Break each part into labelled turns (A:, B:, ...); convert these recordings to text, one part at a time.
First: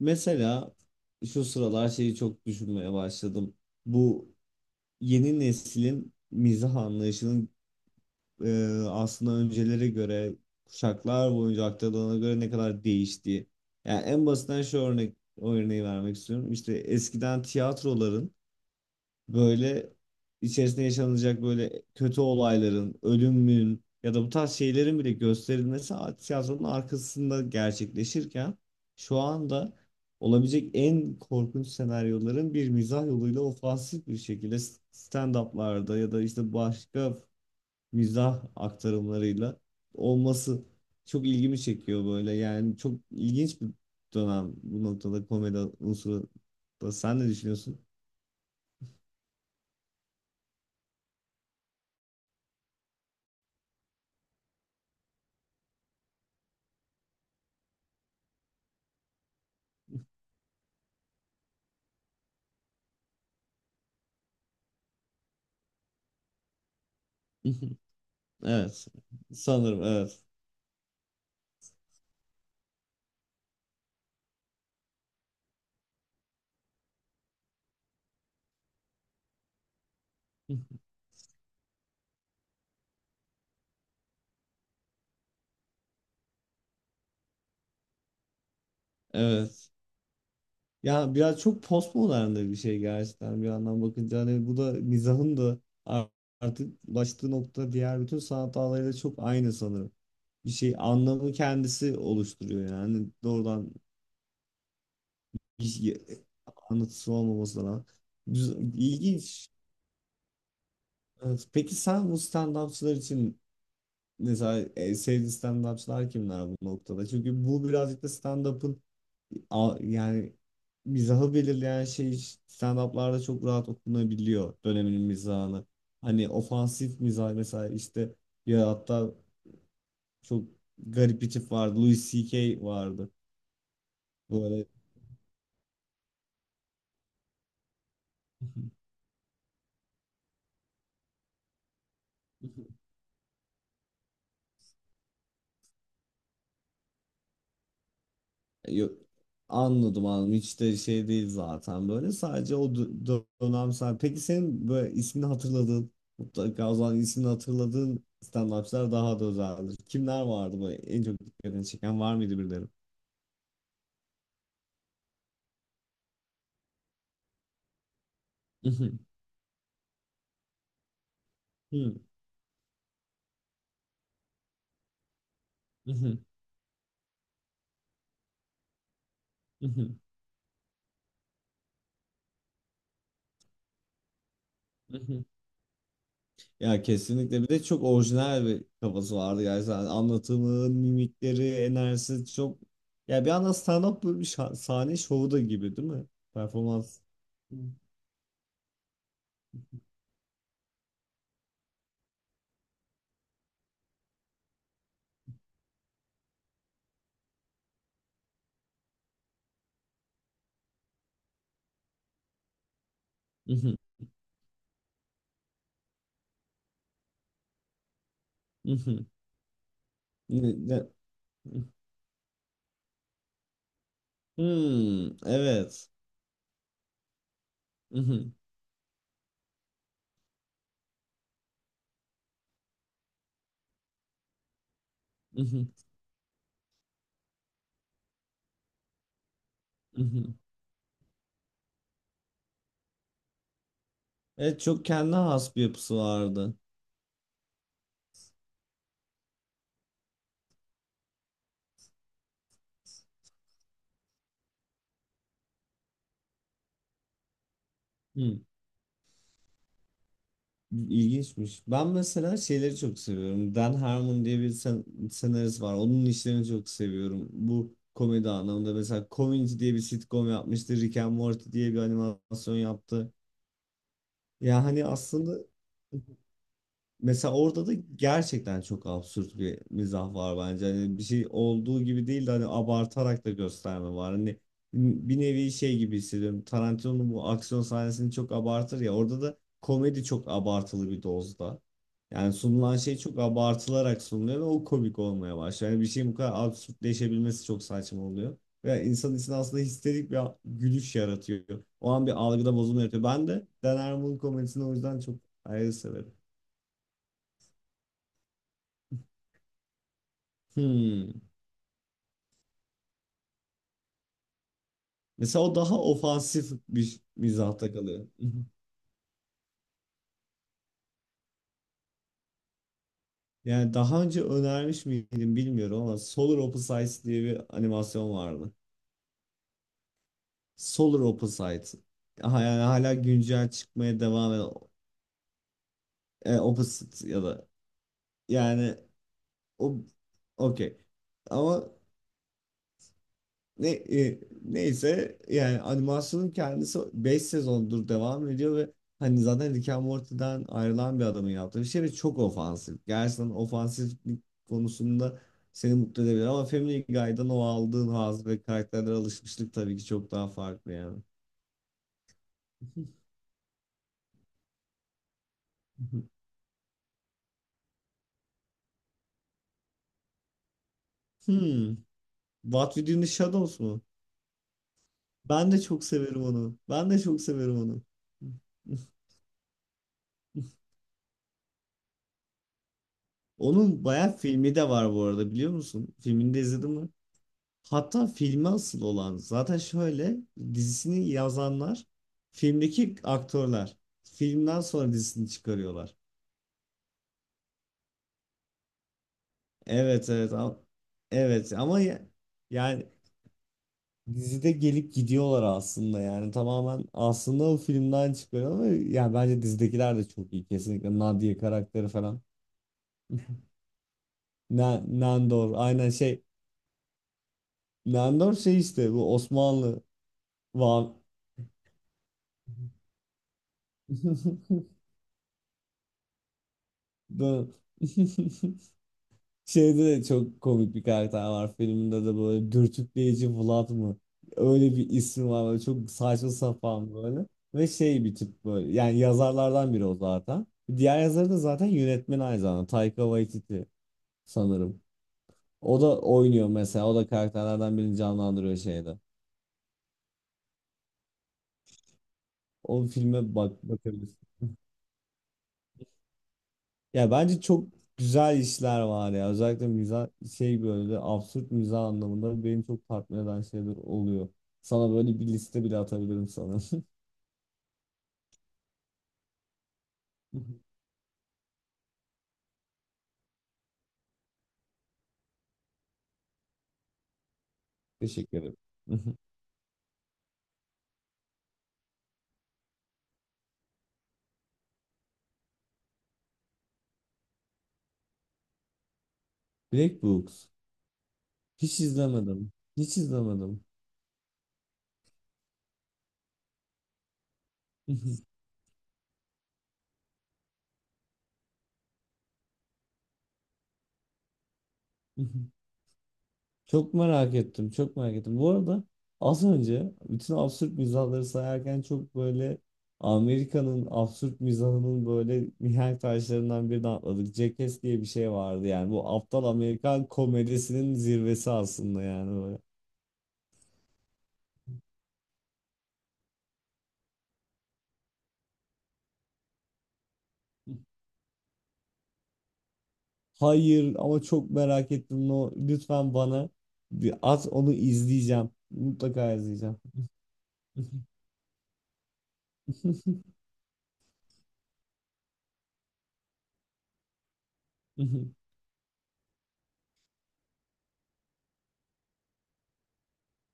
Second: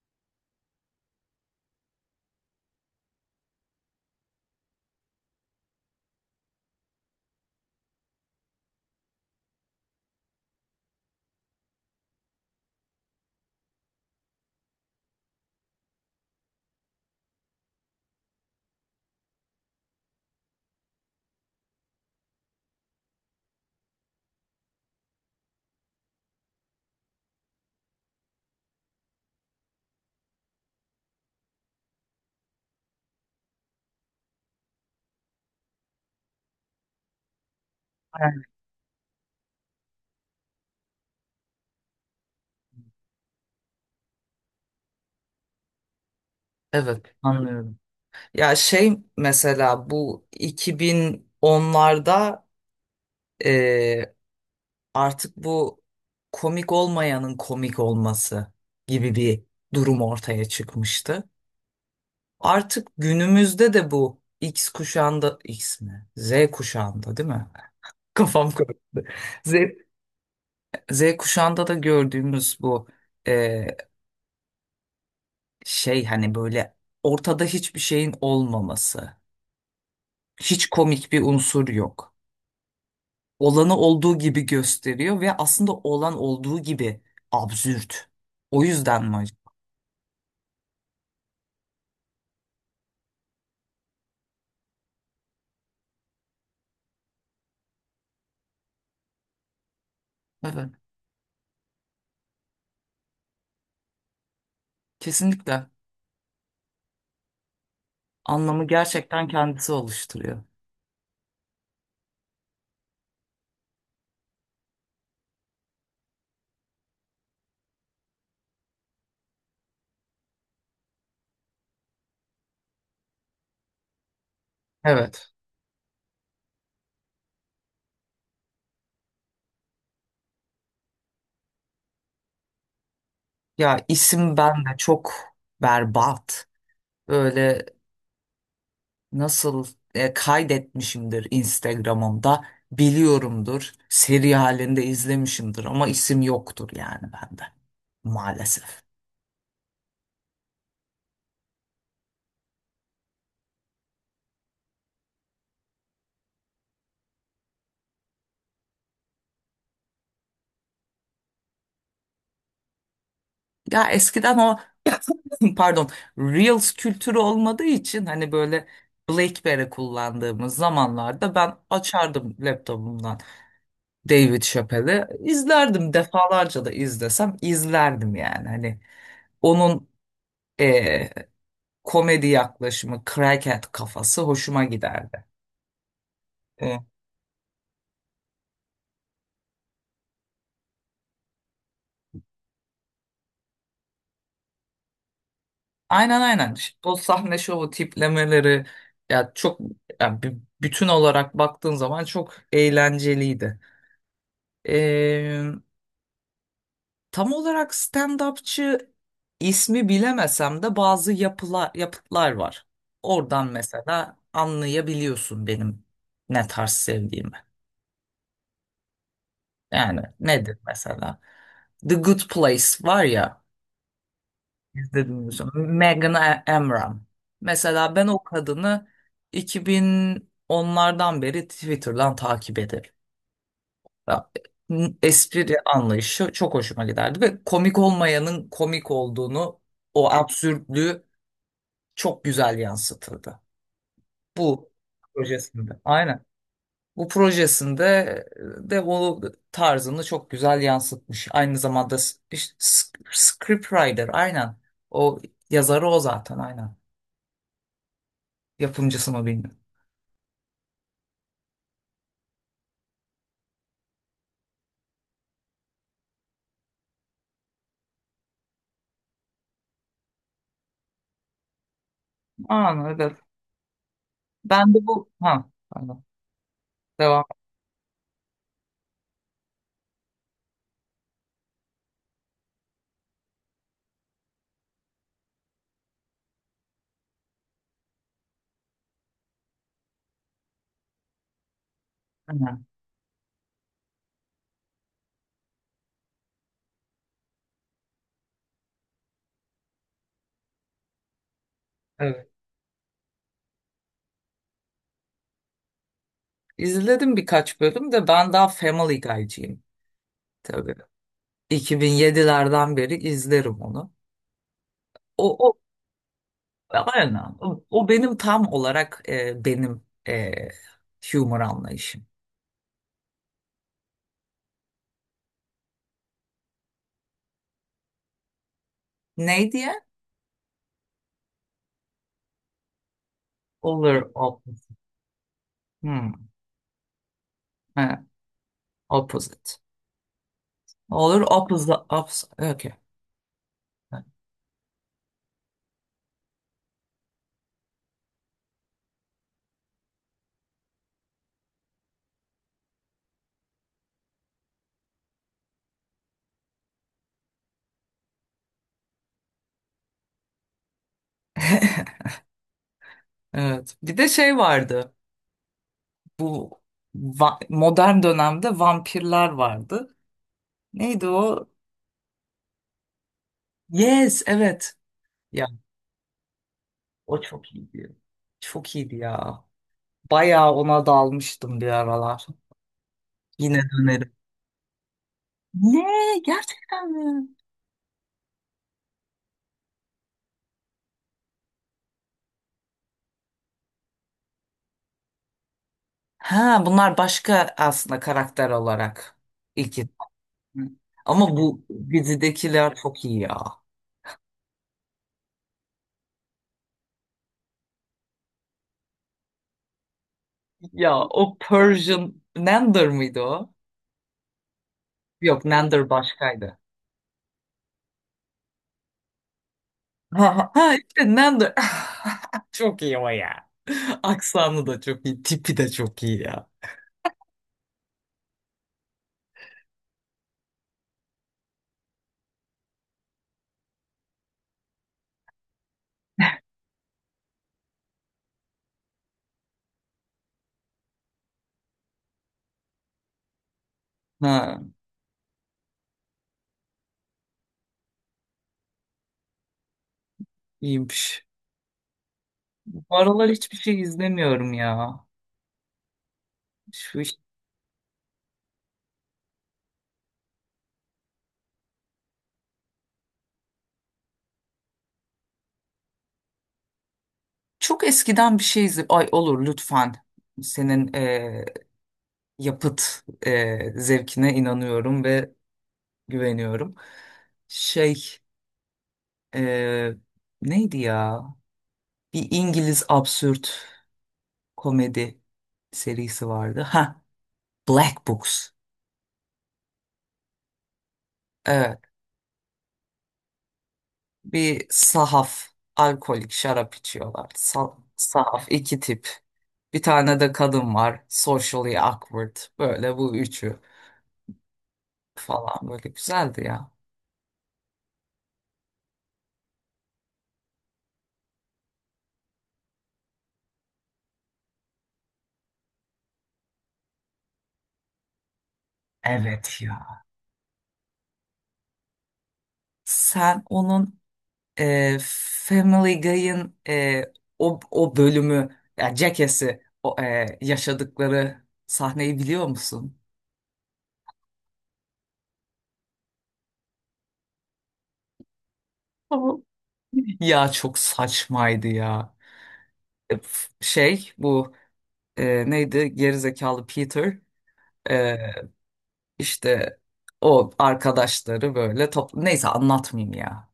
A: Mesela şu sıralar şeyi çok düşünmeye başladım. Bu yeni neslin mizah anlayışının e, aslında öncelere göre kuşaklar boyunca aktarılana göre ne kadar değiştiği. Yani en basitinden şu örneği vermek istiyorum. İşte eskiden tiyatroların böyle içerisinde yaşanacak böyle kötü olayların, ölümün ya da bu tarz şeylerin bile gösterilmesi tiyatronun arkasında gerçekleşirken şu anda olabilecek en korkunç senaryoların bir mizah yoluyla ofansif bir şekilde stand-up'larda ya da işte başka
B: Evet,
A: mizah aktarımlarıyla olması çok ilgimi çekiyor böyle. Yani çok ilginç bir dönem bu noktada komedi unsuru da.
B: evet,
A: Sen ne
B: anlıyorum.
A: düşünüyorsun?
B: Ya şey mesela bu 2010'larda e, artık bu komik olmayanın komik olması gibi bir durum ortaya çıkmıştı. Artık günümüzde de bu X kuşağında X mi? Z kuşağında değil mi? Kafam
A: Evet.
B: karıştı. Z,
A: Sanırım evet.
B: Z kuşağında da gördüğümüz bu e, şey hani böyle ortada hiçbir şeyin olmaması. Hiç komik bir unsur yok. Olanı olduğu gibi gösteriyor ve aslında olan olduğu gibi absürt. O yüzden mi acaba?
A: Evet. Ya biraz çok postmodern de bir şey gerçekten bir yandan bakınca. Hani bu da mizahın da ar- artık ulaştığı nokta diğer bütün sanat dallarıyla çok aynı sanırım. Bir
B: Evet,
A: şey anlamı kendisi oluşturuyor yani. Hani doğrudan bir
B: kesinlikle.
A: şey- anlatısı olmaması da güzel,
B: Anlamı gerçekten
A: ilginç.
B: kendisi oluşturuyor.
A: Evet. Peki sen bu stand-upçılar için mesela sevdiğin stand-upçılar kimler bu noktada? Çünkü bu birazcık da stand-up'ın yani mizahı belirleyen şey stand-up'larda çok rahat okunabiliyor döneminin
B: Evet.
A: mizahını. Hani ofansif mizah mesela işte ya hatta çok garip bir tip vardı. Louis C.K. vardı.
B: Ya isim ben
A: Böyle
B: de çok berbat. Böyle nasıl kaydetmişimdir Instagram'ımda biliyorumdur. Seri halinde izlemişimdir ama isim yoktur yani bende maalesef.
A: Yok, anladım anladım. Hiç de şey değil zaten böyle. Sadece o dönemsel. Peki senin böyle ismini hatırladığın, mutlaka o zaman ismini hatırladığın stand-upçılar daha da özeldir. Kimler vardı böyle en çok dikkatini çeken var mıydı birileri?
B: Ya eskiden o pardon Reels kültürü olmadığı için hani böyle BlackBerry kullandığımız zamanlarda ben açardım laptopumdan David Chappelle'i izlerdim
A: Mhm,
B: defalarca da izlesem izlerdim yani hani onun
A: mhm,
B: eee, komedi yaklaşımı crackhead kafası hoşuma giderdi.
A: mhm.
B: E,
A: Ya kesinlikle bir de çok orijinal bir kafası vardı gerçekten anlatımı, mimikleri, enerjisi çok ya bir anda stand-up böyle bir sahne şovu da gibi değil mi?
B: aynen aynen. O
A: Performans.
B: sahne şovu tiplemeleri ya çok ya bütün olarak baktığın zaman çok eğlenceliydi. Tam olarak stand-upçı ismi bilemesem de bazı yapılar, yapıtlar var. Oradan
A: Mhm,
B: mesela anlayabiliyorsun benim ne tarz sevdiğimi.
A: mhm.
B: Yani
A: Ne-
B: nedir
A: ne-
B: mesela? The Good Place var ya,
A: Hmm,
B: izlediniz mi? Bilmiyorum.
A: evet.
B: Amram. Mesela ben o
A: Mhm,
B: kadını iki bin onlardan beri Twitter'dan takip ederim. Ya, Espri
A: mhm,
B: anlayışı çok hoşuma giderdi ve komik olmayanın komik olduğunu, o
A: mhm.
B: absürtlüğü çok güzel yansıtıldı.
A: Evet
B: Bu
A: çok kendine has bir
B: projesinde.
A: yapısı
B: Aynen.
A: vardı.
B: Bu projesinde de o tarzını çok güzel yansıtmış. Aynı zamanda işte scriptwriter aynen. O yazarı o zaten aynen. Yapımcısı mı bilmiyorum.
A: İlginçmiş. Ben mesela şeyleri çok seviyorum. Dan Harmon diye bir senarist var. Onun işlerini çok seviyorum. Bu komedi anlamında mesela Community diye bir sitcom yapmıştı. Rick and Morty diye bir animasyon
B: Aynen
A: yaptı.
B: evet.
A: Ya
B: Ben de
A: hani
B: bu
A: aslında
B: ha pardon. Devam.
A: mesela orada da gerçekten çok absürt bir mizah var bence. Hani bir şey olduğu gibi değil de hani abartarak da gösterme var. Hani bir nevi şey gibi hissediyorum. Tarantino'nun bu aksiyon sahnesini çok abartır ya. Orada da komedi çok abartılı bir dozda. Yani
B: Aynen.
A: sunulan şey çok abartılarak sunuluyor ve o komik olmaya başlıyor. Yani bir şeyin bu kadar absürtleşebilmesi çok saçma oluyor. Ve insanın içinde aslında histerik bir gülüş yaratıyor. O an bir
B: Evet.
A: algıda bozulma yaratıyor. Ben de Dan Harmon'un komedisini o yüzden çok ayrı severim.
B: İzledim birkaç bölüm de ben daha Family Guy'cıyım. Tabii.
A: Hmm.
B: 2007'lerden beri izlerim onu. O,
A: Mesela o
B: o
A: daha ofansif bir
B: aynen. O,
A: mizahta
B: o
A: kalıyor.
B: benim tam olarak benim e, humor anlayışım.
A: Yani daha önce önermiş miydim bilmiyorum ama Solar Opposites diye bir animasyon vardı.
B: Ne diye?
A: Solar Opposites. Yani hala güncel çıkmaya
B: Olur
A: devam
B: op,
A: eden
B: hmm,
A: Opposite ya da
B: evet,
A: yani
B: opposite.
A: o okey.
B: Olur
A: Ama
B: opposite. Opposite. Okay.
A: Neyse yani animasyonun kendisi 5 sezondur devam ediyor ve hani zaten Rick and Morty'den ayrılan bir adamın yaptığı bir şey ve çok ofansif. Gerçekten ofansiflik konusunda seni mutlu edebilir ama Family Guy'dan o aldığın haz ve karakterlere alışmışlık tabii ki çok daha farklı yani.
B: Evet. Bir de şey vardı. Bu modern dönemde vampirler vardı. Neydi o?
A: Hmm. What We Do in the Shadows mu?
B: Yes, evet. Ya
A: Ben de çok severim onu. Ben de
B: o
A: çok
B: çok
A: severim onu.
B: iyiydi. Çok iyiydi ya. Bayağı ona dalmıştım bir aralar. Yine
A: Onun
B: dönerim.
A: bayağı filmi de var bu arada biliyor
B: Ne?
A: musun? Filmini de izledin mi?
B: Gerçekten mi?
A: Hatta filme asıl olan zaten şöyle dizisini yazanlar filmdeki aktörler. Filmden sonra dizisini çıkarıyorlar.
B: Ha, bunlar başka aslında karakter olarak ilk.
A: Evet, ama,
B: Ama
A: evet
B: bu
A: ama ya-
B: dizidekiler
A: yani
B: çok iyi ya.
A: dizide gelip gidiyorlar aslında yani tamamen aslında o filmden çıkıyor ama yani bence dizidekiler de çok iyi
B: Ya
A: kesinlikle
B: o
A: Nadia karakteri
B: Persian
A: falan.
B: Nander mıydı o? Yok
A: Nandor
B: Nander
A: aynen şey
B: başkaydı.
A: Nandor şey işte bu Osmanlı
B: Ha, ha
A: va
B: işte Nander. Çok iyi o ya. Aksanı da çok iyi. Tipi de çok iyi ya.
A: Bu- Şeyde de çok komik bir karakter var filmde de böyle dürtükleyici Vlad mı? Öyle bir ismi var böyle çok saçma sapan böyle. Ve şey bir tip böyle yani yazarlardan biri o zaten. Diğer yazarı da zaten yönetmen aynı zamanda Taika Waititi
B: Ha,
A: sanırım. O da oynuyor mesela o da karakterlerden birini canlandırıyor şeyde.
B: iyiymiş. Bu
A: O
B: aralar
A: filme
B: hiçbir şey
A: bakabilirsin.
B: izlemiyorum ya. Şu
A: Ya
B: iş-
A: bence çok güzel işler var ya. Özellikle mizah şey böyle absürt mizah anlamında benim çok tatmin eden şeyler oluyor. Böyle bir liste bile atabilirim sana.
B: Çok eskiden bir şey izle. Ay olur lütfen. Senin yapıt zevkine inanıyorum ve güveniyorum. Şey
A: Teşekkür ederim.
B: e, neydi ya? Bir İngiliz absürt komedi serisi vardı. Ha, Black Books.
A: Black Books.
B: Evet,
A: Hiç izlemedim. Hiç izlemedim.
B: bir sahaf alkolik şarap içiyorlar. Sahaf iki tip. Bir tane de kadın var. Socially awkward. Böyle bu üçü falan böyle güzeldi ya.
A: Çok merak ettim, çok merak ettim. Bu arada az önce bütün absürt mizahları sayarken çok böyle Amerika'nın absürt mizahının böyle mihenk taşlarından birini atladık. Jackass diye bir şey vardı yani. Bu aptal
B: Evet ya.
A: Amerikan komedisinin zirvesi aslında yani böyle.
B: Sen onun Family Guy'ın o bölümü yani Jackass'i yaşadıkları sahneyi biliyor musun?
A: Hayır ama çok merak ettim. No, lütfen bana bir at onu izleyeceğim. Mutlaka
B: Tamam.
A: izleyeceğim.
B: Ya çok saçmaydı ya. Şey bu neydi gerizekalı Peter, e, işte o arkadaşları böyle topla neyse anlatmayayım ya.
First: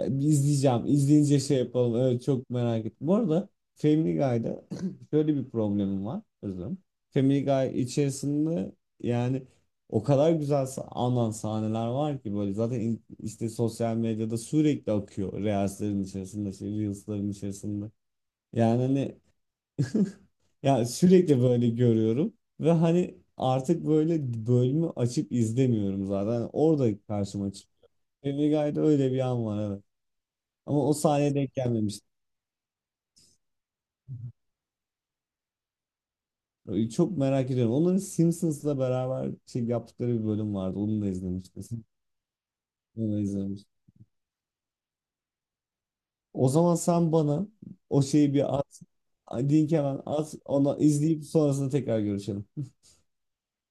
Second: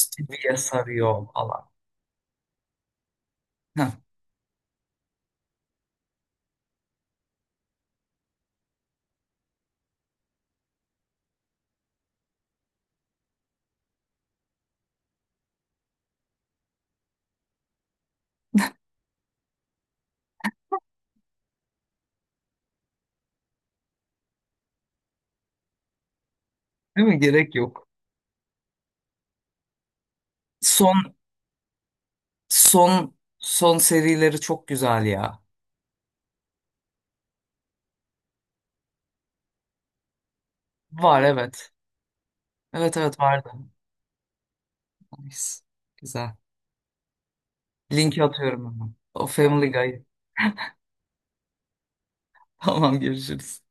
A: Bir izleyeceğim.
B: sarıyor
A: İzleyince şey
B: falan.
A: yapalım. Evet, çok merak ettim. Bu arada
B: Heh,
A: Family Guy'da şöyle bir problemim var. Özürüm. Family Guy içerisinde yani o kadar güzel anan sahneler var ki böyle zaten işte sosyal medyada sürekli akıyor. Reels'lerin içerisinde, şey, Reels'lerin içerisinde. Yani hani ya sürekli böyle görüyorum ve hani artık böyle bölümü açıp izlemiyorum zaten. Orada
B: değil mi?
A: karşıma
B: Gerek yok.
A: çıkıyor. Family Guy'da öyle bir an var evet. Ama o
B: Son
A: sahneye denk gelmemiştim.
B: son son serileri çok güzel ya.
A: Çok merak ediyorum. Onların Simpsons'la beraber şey yaptıkları bir bölüm vardı. Onu da
B: Var evet.
A: izlemiştim.
B: Evet
A: Onu
B: evet
A: da
B: vardı.
A: izlemiştim.
B: Nice. Güzel.
A: O zaman sen bana o
B: Linki
A: şeyi bir
B: atıyorum
A: at.
B: hemen. O Family
A: Link hemen
B: Guy.
A: at. Onu izleyip sonrasında tekrar görüşelim.
B: Tamam görüşürüz.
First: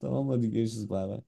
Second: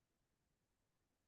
A: Tamam hadi görüşürüz. Bay bay.